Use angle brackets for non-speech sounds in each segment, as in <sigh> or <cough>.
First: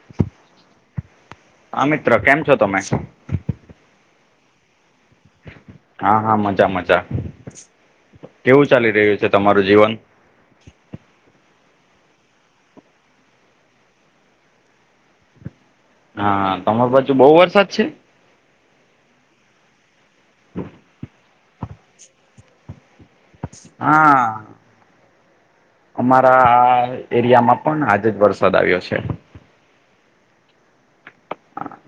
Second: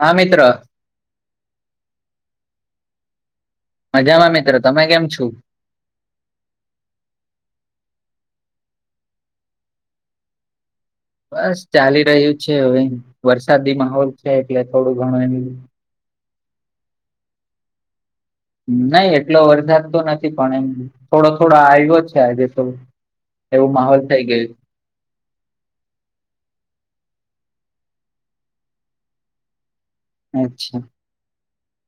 હા મિત્ર હા મિત્ર કેમ છો તમે. મજામાં મિત્ર તમે કેમ છો. હા હા મજામજા કેવું ચાલી રહ્યું છે તમારું જીવન. બસ ચાલી રહ્યું છે હવે વરસાદી માહોલ છે એટલે થોડું ઘણું એ. હા હા તમાર બાજુ બહુ વરસાદ છે. નહી એટલો વરસાદ તો નથી પણ એમ થોડો થોડો આયવો છે આજે તો એવું માહોલ થઈ હા ગયું. અમારા આ એરિયામાં પણ આજે જ વરસાદ આવ્યો છે. અચ્છા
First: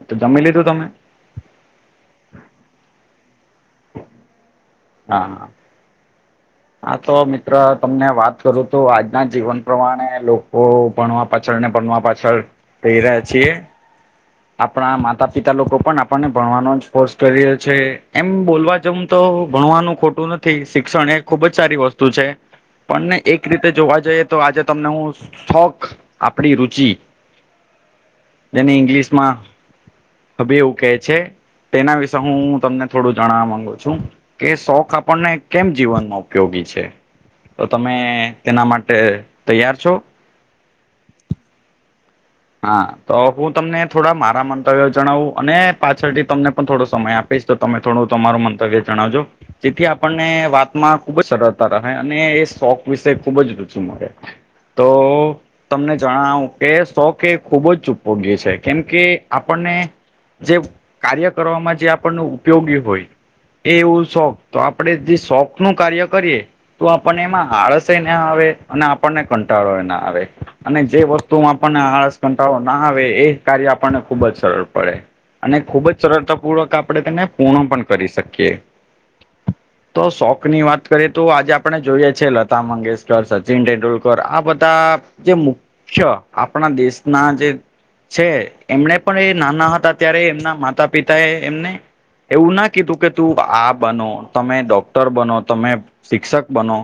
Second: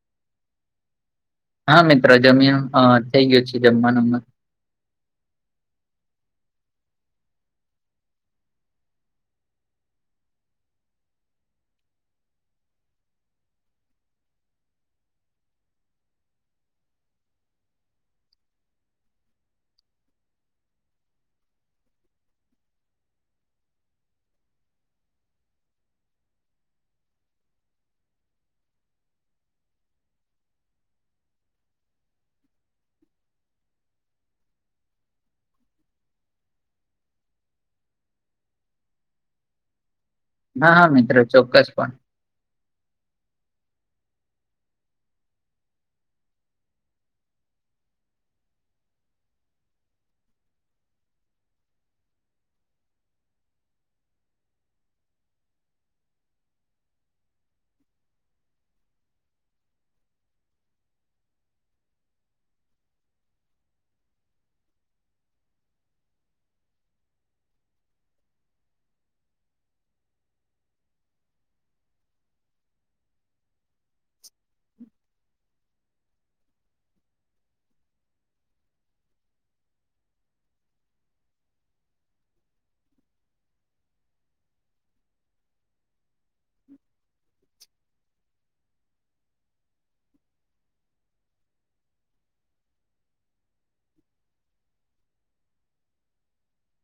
તો જમી લીધું તમે? હા મિત્રો જમીન અ થઈ ગયો છે જમવાનું. હા હા હા તો મિત્ર તમને વાત કરું તો આજના જીવન પ્રમાણે લોકો ભણવા પાછળ ને પણવા પાછળ થઈ રહ્યા છીએ. આપણા માતા પિતા લોકો પણ આપણને ભણવાનો જ કોર્સ કર્યો છે એમ બોલવા જ આજ હું તો ભણવાનું ખોટું નથી શિક્ષણ એ ખુબ જ સારી વસ્તુ છે. પણ ને એક રીતે જોવા જઈએ તો આજે તમને હું શોખ આપડી રુચિ જેને ઇંગ્લિશ માં હવે એવું કહે છે. તેના વિશે હું તમને થોડું જણવા માંગુ છું કે શોખ આપણને કેમ જીવનમાં ઉપયોગી છે, તો તમે તેના માટે તૈયાર છો. હા હા મિત્રો ચોક્કસ પણ હા તો હું તમને થોડા મારા મંતવ્યો જણાવું અને પાછળથી તમને પણ થોડો સમય આપ. તો તમે થોડું તમારું મંતવ્ય જણાવજો જેથી આપણને વાતમાં ખુબ જ સરળતા રહે અને એ શોખ વિશે ખુબ જ રુચુ મળે. તો તમને જણાવું કે શોક કે ખૂબ જ ચૂપયોગી છે કેમ કે આપણને જે કાર્ય કરવામાં જે આપણને ઉપયોગી હોય. એ એવું શોખ તો આપડે જે શોખ નું કાર્ય કરીએ. તો આપણને એમાં આળસ ના આવે અને આપણને કંટાળો ના આવે અને જે વસ્તુ તું આપણને આળસ કંટાળો ના આવે એ કાર્ય આપણને ખુબ જ સરળ પડે. અને ખૂબ જ સરળતાપૂર્વક આપણે તેને પૂર્ણ પણ કરી શકીએ. તો શોક ની વાત કરીએ તો આજે આપણે જોઈએ છેએ લતા મંગેશકર, સચિન તેંડુલકર આ બધા જે મુખ્ય આપણા દેશ ના જે છે એમને પણ એ નાના હતા ત્યારે એમના માતા પિતા એ એમને એવું ના કીધું કે તું આ બનો તમે ડોક્ટર બનો, તમે શિક્ષક બનો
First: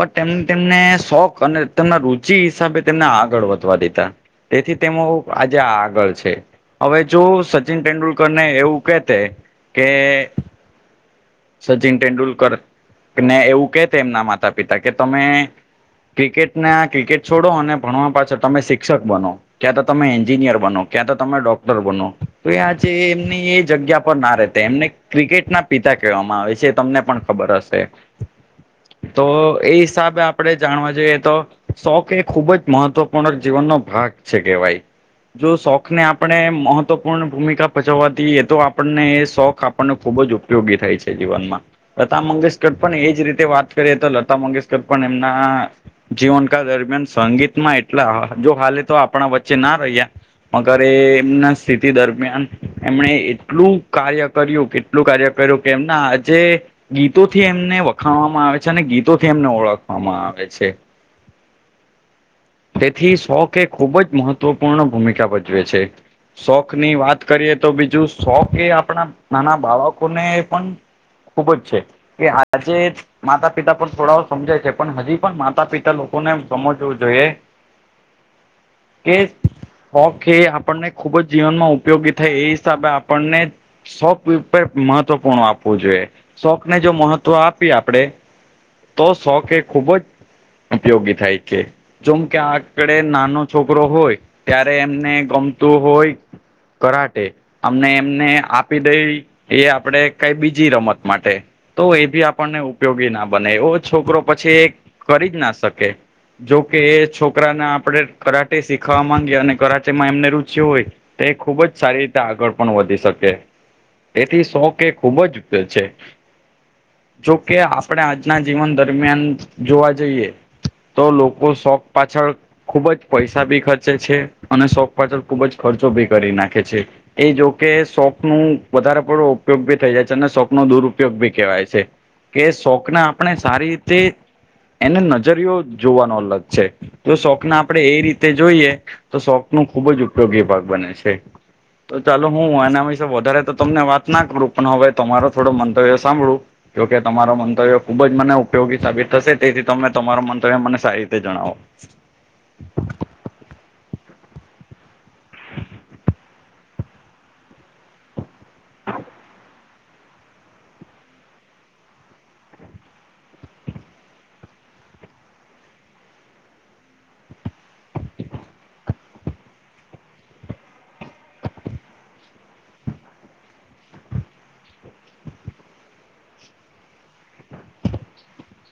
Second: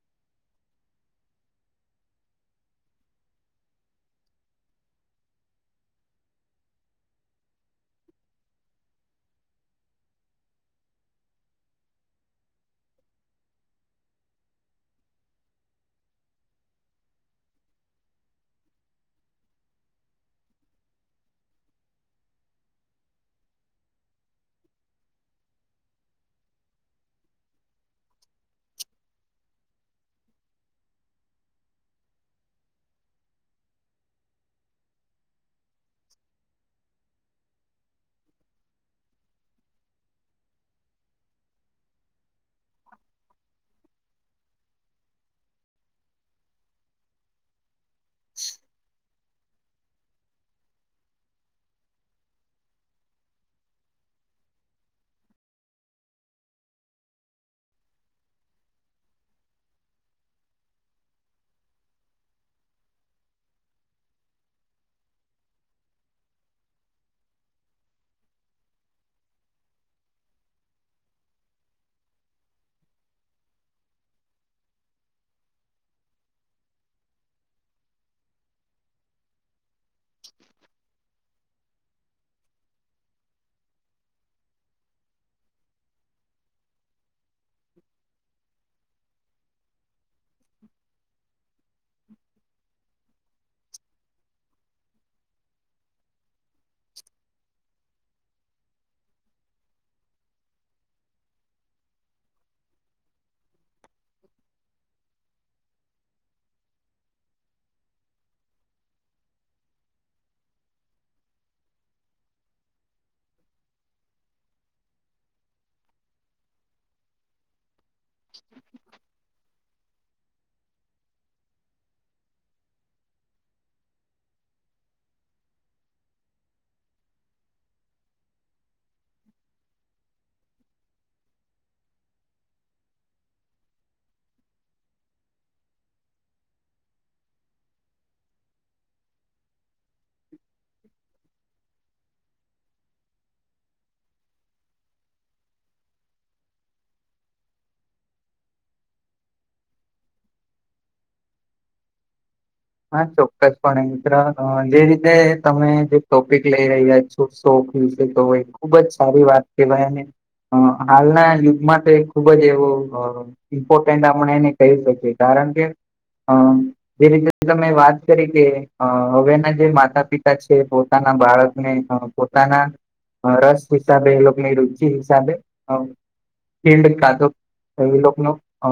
પણ તેમને તેમને શોખ અને તેમના રુચિ હિસાબે તેમને આગળ વધવા દીધા. તેથી તેમાં લોક આજે આગળ છે. હવે જો સચિન તેંડુલકર ને એવું કેતે કે સચિન તેંડુલકર એમને એવું કે તે એમના માતા પિતા કે તમે ક્રિકેટને આ ક્રિકેટ છોડો અને ભણવા પાછો તમે શિક્ષક બનો. ક્યાં તો તમે એન્જિનિયર બનો ક્યાં તો તમે ડોક્ટર બનો તો એજ એમની એ જગ્યા પર ના રહેતે એમને ક્રિકેટના પિતા કહેવામાં આવે છે એ તમને પણ ખબર હશે. તો એ હિસાબે આપણેે જાણવા જઈએ તો શોખ એ ખૂબ જ મહત્વપૂર્ણ જીવનનો ભાગ છે કેહેવાય જો શોખ ને આપણે મહત્વપૂર્ણ ભૂમિકા ભજવવા દએતો આપણને શોખ આપણને ખુબ જ ઉપયોગી થાય છે જીવનમાં લતા મંગેશકર પણ એજ રીતે વાત કરીએ તો લતા મંગેશકર પણ એમના જીવનકાળ દરમિયાન સંગીત માં એટલા જો હાલે તો આપણા વચ્ચે ના રહ્યા. મગર એ એમના સ્થિતિ દરમિયાન એમણે એટલું કાર્ય કર્યું કે એટલું કાર્ય કર્યું કે એમના આજે ગીતોથી એમને વખાણવામાં આવે છે અને ગીતોથી એમને ઓળખવામાં આવે છે. તેથી શોખ એ ખૂબ જ મહત્વપૂર્ણ ભૂમિકા ભજવે છે. શોખ ની વાત કરીએ તો બીજું શોખ એ આપણા નાના બાળકોને પણ ખુબ જ છે કે આજે માતા પિતા પણ થોડાઓ સમજાય છે પણ હજી પણ માતા પિતા લોકોને સમજવું જોએ કે શોખ એ આપણને ખૂબ જ જીવનમાં ઉપયોગી થાય એ હિસાબે આપણને શોખ ઉપર મહત્વપૂર્ણ આપવું જોઈએ શોખ ને જો મહત્વ આપીએ આપડે તો શોખ એ ખુબ જ ઉપયોગી થાય છે જેમ કે આપળે નાનો છોકરો હોય ત્યારે એમને ગમતું હોય કરાટે ને એમને આપી દઈ એ આપડે કઈ બીજી રમત માટે તો એ ભી આપણને ઉપયોગી ના બને એ છોકરો પછી કરી જ ના શકે જોકે એ છોકરાને આપણે કરાટે શીખાવા માંગીએ અને કરાટેમાં એમને રુચિ હોય તે ખુબ જ સારી રીતે આગળ પણ વધી શકે. તેથી શોખ એ ખૂબ જ છે જોકે આ પડે આજના જીવન દરમિયાન જોવા જઈએ તો લોકો શોખ પાછળ ખુબ જ પૈસા ભી ખર્ચે છે, અને શોખ પાછળ ખુબ જ ખર્ચો બી કરી નાખે છે. એ જોકે શોખ નુ વધારે પડો ઉપયોગ ભી થઈ જાય છે અને શોક નો દુરુપયોગ ભી કહેવાય છે. કે શોખ ના આપણે સારી રીતે એને નજરયો જોવાનો અલગ છે તે શોખના આપણે એ રીતે જોઈએ તો શોખનો ખુબ જ ઉપયોગી ભાગ બને છે. તો ચાલો હું એના વિશે વધારે તો તમને વાત ના કરું પણ હવે તમારો થોડો મંતવ્ય સાંભળુ જોકે તમારો મંતવ્ય ખુબ જ મને ઉપયોગી સાબિત થશે તેથી તમે તમારો મંતવ્ય મને સારી રીતે જણાવો. હા ચોક્કસપણે મિત્ર જે રીતે તમે જે ટોપિક લઈ રહ્યા છો શોખ વિશે તો હોય ખુબ જ સારી વાત કેવાય ને હ હાલના યુગમાં તો ખુબ જ એવો ઇમ્પોર્ટન્ટ આપણે એને કહી શકીએ કારણ કે જે રી તમે વાત કરી કે હવેના જે માતા પિતા છે પોતાના બાળકને પણ પોતાના રસ હિસાબે એ લોકોની રુચિ હિસાબે ફિલ્ડ કાં તો એવી લોકો નુ અ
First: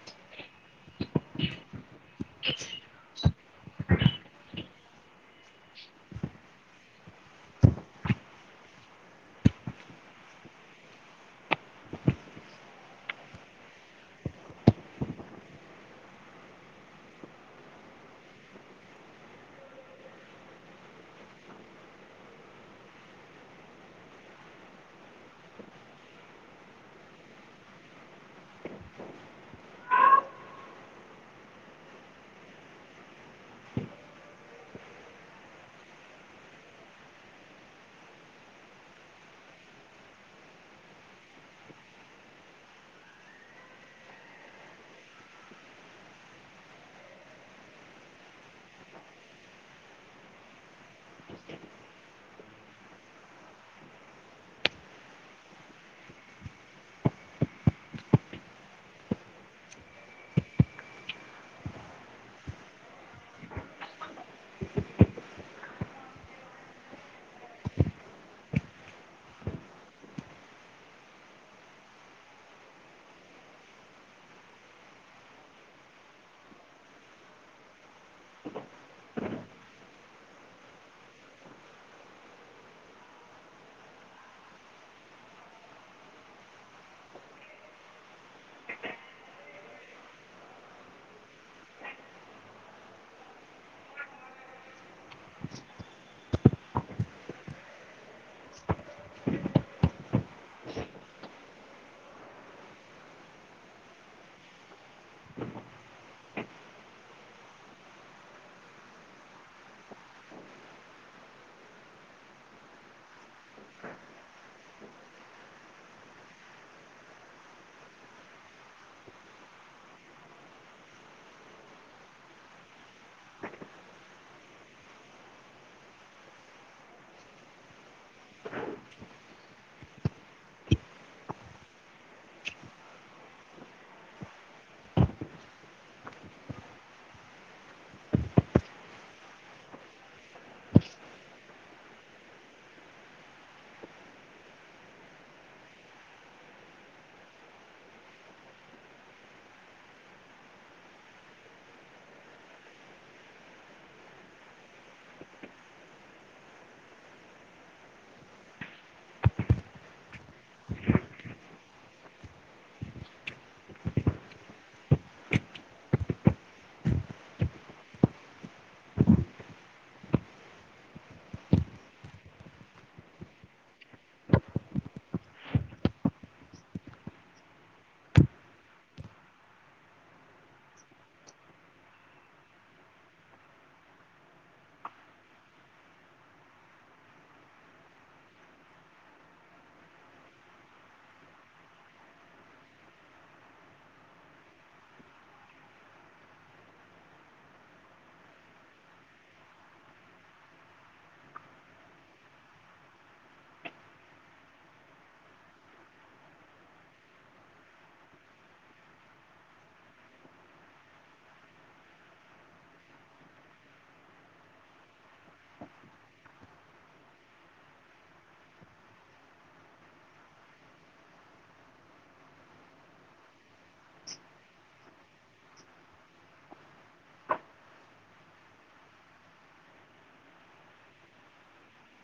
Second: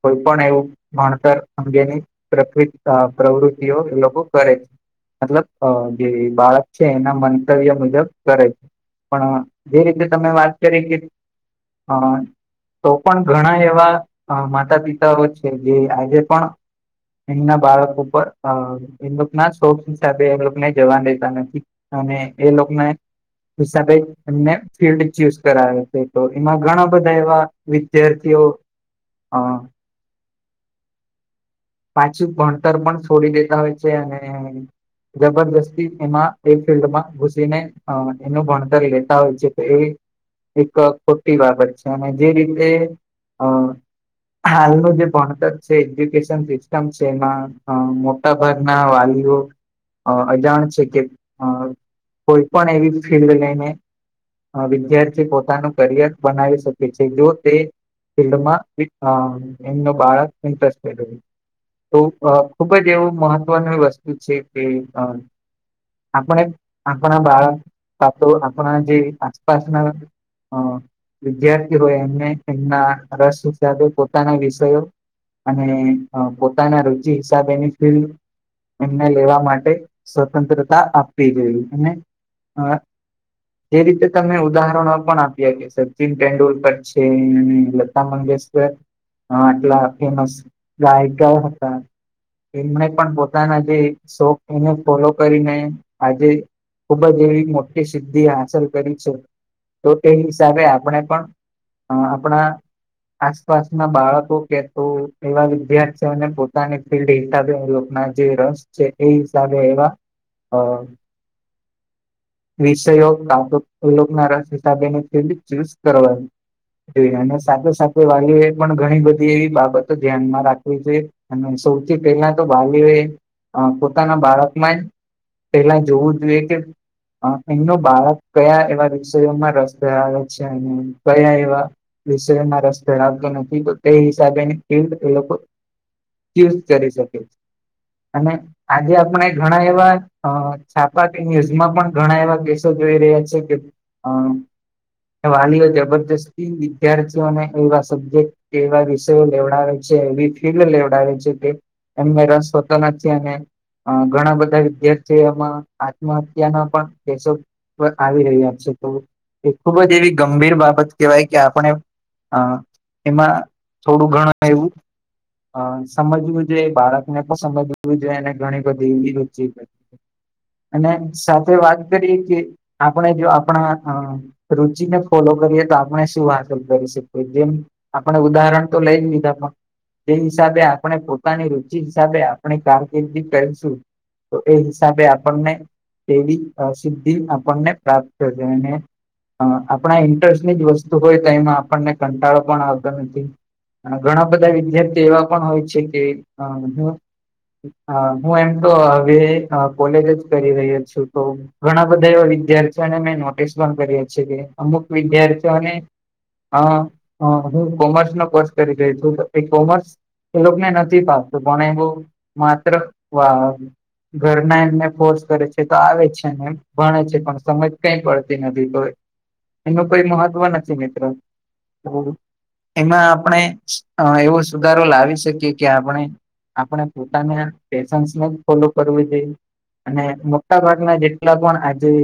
કોઈ પણ એવું ભણતર અંગેની પ્રક્રી અ પ્રવૃતિઓ એ લોકો કરે મતલબ જે બાળક છે એના મંતવ્ય મુજબ કરે છે. પણ જે રીતે તમે વાત કરી કે અ તો પણ ઘણા એવા માતા પિતાઓ છે જે આજે પણ એમના બાળકો ઉપ એમ ના શોખ હિસાબે એ લોકોને જવા દેતા નથી અને એ લોક ને હિસાબે એમને ફિલ્ડ ચુઝ કરાવે છે તો એમાં ઘણા બધા એવા વિદ્યાર્થીઓ અ પાછું ભણતર પણ છોડી દેતા હોય છે અને જબરજસ્તી એમાં એક ફિલ્ડમાં ઘુસીને હ એનું ભણતર લેતા હોય છે તો એ એક ખોટી બાબત છે અને જે રીતે અ હાલનું જે ભણતર છે એજ્યુકેશન સી સ્ટમ છે એમાં અ મોટા ભાગના વાલીઓ અ અજાણ છે કે અ કોઈ પણ એવી ફિલ્ડ લઈને વિદ્યાર્થી પોતાનું કરિયર બનાવી શકે છે જો તે ફિલ્ડમાં એમનુ બાળક ઇન્ટરેસ્ટેડ‌ હોય. તો ખુબ જ એવું મહત્વનું એ વસ્તુ છે કે‌ અ આપણે આપણા બાળક કાંતો આપણા જે આસપાસ ના હ વિદ્યાર્થી હોય એમને એમના રસ હીસાબે પોતાના વિષયો અને પોતાના રુચિ હિસાબેની ફિલ્ડ એમને લેવા માટે સ્વતંત્રતા આપવી જોઈએ અને અ જે રીતે તમે ઉદાહરણો પણ આપ્યા કે સચિન તેંડુલકર છે અને લતા મંગેશ કર આટલા ફેમસ ગાયિકા ઓ હતા એમને પણ પોતાના જે શોખ એને ફોલો કરીને આજે ખૂબ જ એવી મોટી સિદ્ધિ હાંસલ કરી છે, તો તે હિસાબે આપણે પણ અ આપણા આસપાસ ના બાળકો કે તો એવા વિદ્યાર્થીઓને પોતાની ફિલ્ડ હિસાબે લોકના જે રસ છે, એ હિસાબે એવા હા વિષયોલોકના રસ હિસાબેની ફિલ્ડ ચૂઝ કરવા એ અને સાથે સાથે વાલીઓ એ પણ ઘણી બધી એવી બાબતો ધ્યાનમાં રાખી જોઈ અને સૌથી પહેલા તો વાલીઓ એ પોતાના બાળકમાં જ પેલા જોવું જોઈએ કે એમનો બાળક કયા એવા વિષયોમાં રસ <inaudible> વિષયમાં રસ ધરાાવતો નથી તો તે હિસાબે એ લોકો યુઝ કરી શકે છે, અને આજે આપણે ઘણા એવા છાપાકી ન્યુઝમાં પણ ઘણા એવા કેસો જોઈ રહ્યા છે, કે <unintelligible> વાલીઓ જબરજસ્તી વિદ્યાર્થીઓને એવા સબ્જેક્ટ એવા વિષયો લેવડાવે છે, એવી ફીડ લેવડાવે છે, કે એમ રસ હોતો નથી અને ઘણા બધા વિદ્યાર્થીઓ એમાં આત્મહત્યાના પણ કેસો આવી રહ્યા છે, તો એ ખૂબ જ એવી ગંભીર બાબત કેહેવાય કે આપણે હ એમાં થોડું ઘણું એવું હ સમજવું જોઈએ ભારત ને પણ સમજવું જોઈએ અને ઘણી બધી એવી ર અને સાથે વાત કરીએ કે આપણે જો આપણા રુચિને ફોલો કરીએ તો આપણે શું હાંસલ કરી શકીએ જેમ આપણે ઉદાહરણ તો લઈ જ લીધા પણ તે હિસાબે આપણે પોતાની રુચિ હિસાબે આપણે કારકિર્દી કરીશું તો એ હિસાબે આપણને તેવી સિદ્ધિ આપણને પ્રાપ્ત થશે. અને. આપણા ઇન્ટરેસ્ટની જ વસ્તુ હોય તો એમાં આપણને કંટાળો પણ આવતો નથી. અને ઘણા બધા વિદ્યાર્થી એવા પણ હોય છે, કે હ હું એમ તો હવે કોલેજ જ કરી રહ્યો છું તો. ઘણા બધા એવા વિદ્યાર્થીઓને મેં નોટિસ પણ કરીએ છીએ. કે અમુક વિદ્યાર્થીઓને. હ હું કોમર્સ નો કોર્સ કરી રહી છું, તો એ કોમર્સ. એ લોકોને નથી ફાવતું પણ એવું માત્ર વા ઘરના એમને ફોર્સ કરે છે, તો આવે છે, એમ ભણે છે, પણ સમજ કઈ પડતી નથી હો. એનું કઈ મહત્વ નથી મિત્રો. તો એમાં આપણે એવો સુધારો લાવી શકીએ કે આપણે. આપણે પોતાને પેશન્ને જ ફોલો કરવું જોઈએ. અને મોટા ભાગના જેટલા પણ આજે.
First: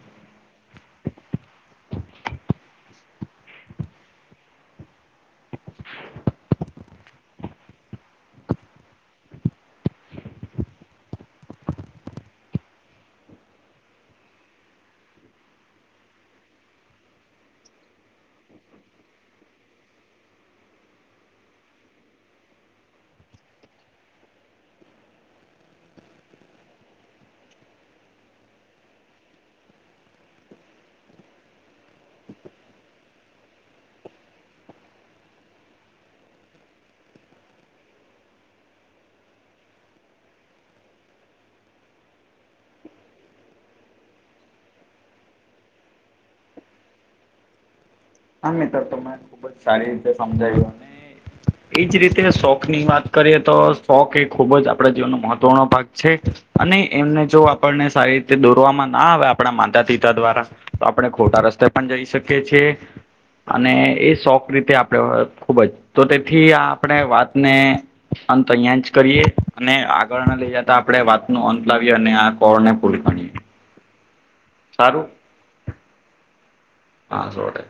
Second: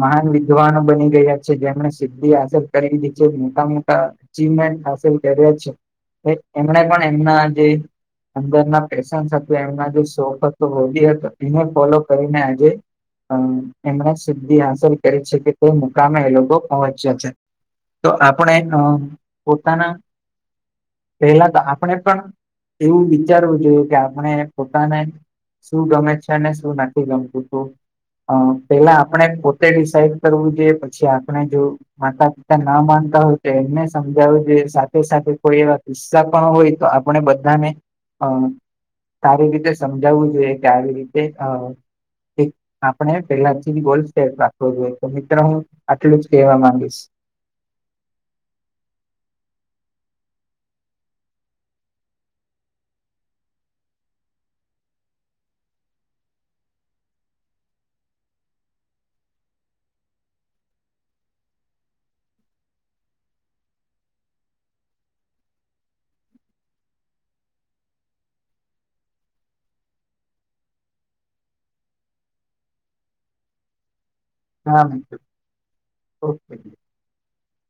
મહાન વિદ્વાનો બની ગયા છે, જેમણે સિદ્ધિ હાંલ કરી દીધી છે, મોટા મોટા. જીમેન્ટ હસીલ કરિયે છે. એમને પણ એમના જે. અંદરના પેશન્ સાથે એમના જે શોફ હતા હોડી હતો એને ફોલો કરીને આજે. અ એમણે સિદ્ધિ હાંસલ કરી છે, કે તે મુકામે એ લોકો પહોંચ્યા છે. તો આપણે અ પોતાના. પેલા તો આપણે પણ એવું વિચારવું જોઈએ કે આપણે પોતાના. શું ગમે છે, અને શું નથી ગમતું તું. અ પેલા આપણે પોતે ડિસાઈડ કરવું જોઈએ પછી આપણે જો. માતા પિતા ના માનતા હોય તો એમને સમજાવવું જોઈએ સાથે સાથે. કોઈ એવા કિસ્સા પણ હોય તો આપણે બધાને અ. સારી રીતે સમજાવવું જોઈએ કે આવી રીતે અ એક. આપણે પેલાથી <unintelligible> સેપ રાખવો જોઈએ. તો મિત્રો હું આટલું જ કેહેવા માંગીશ. હા મિત્ર તો મને ખુબ જ સારી રીતે સમજાવ્યું. એજ રીતે શોખ ની વાત કરીએ તો શોખ એ ખુબ જ આપડા જીવનનો મહત્વનો ભાગ છે. અને એમને જો આપણને સારી રીતે દોરવામાં ના આવે આપણા માતા પિતા દ્વારા. તો આપણે ખોટા રસ્તે પણ જઈ શકીએ છીએ અને એ શોખ રીતે આપણે ખૂબ જ તો તેથી આ આપણે વાતને અંત અહિયાં જ કરીએ અને આગળ ના લઇ જતા આપે વાત ન અંત લાવીએ અને આ <unintelligible> કરીએ હા, ઓકે. હા, સોડે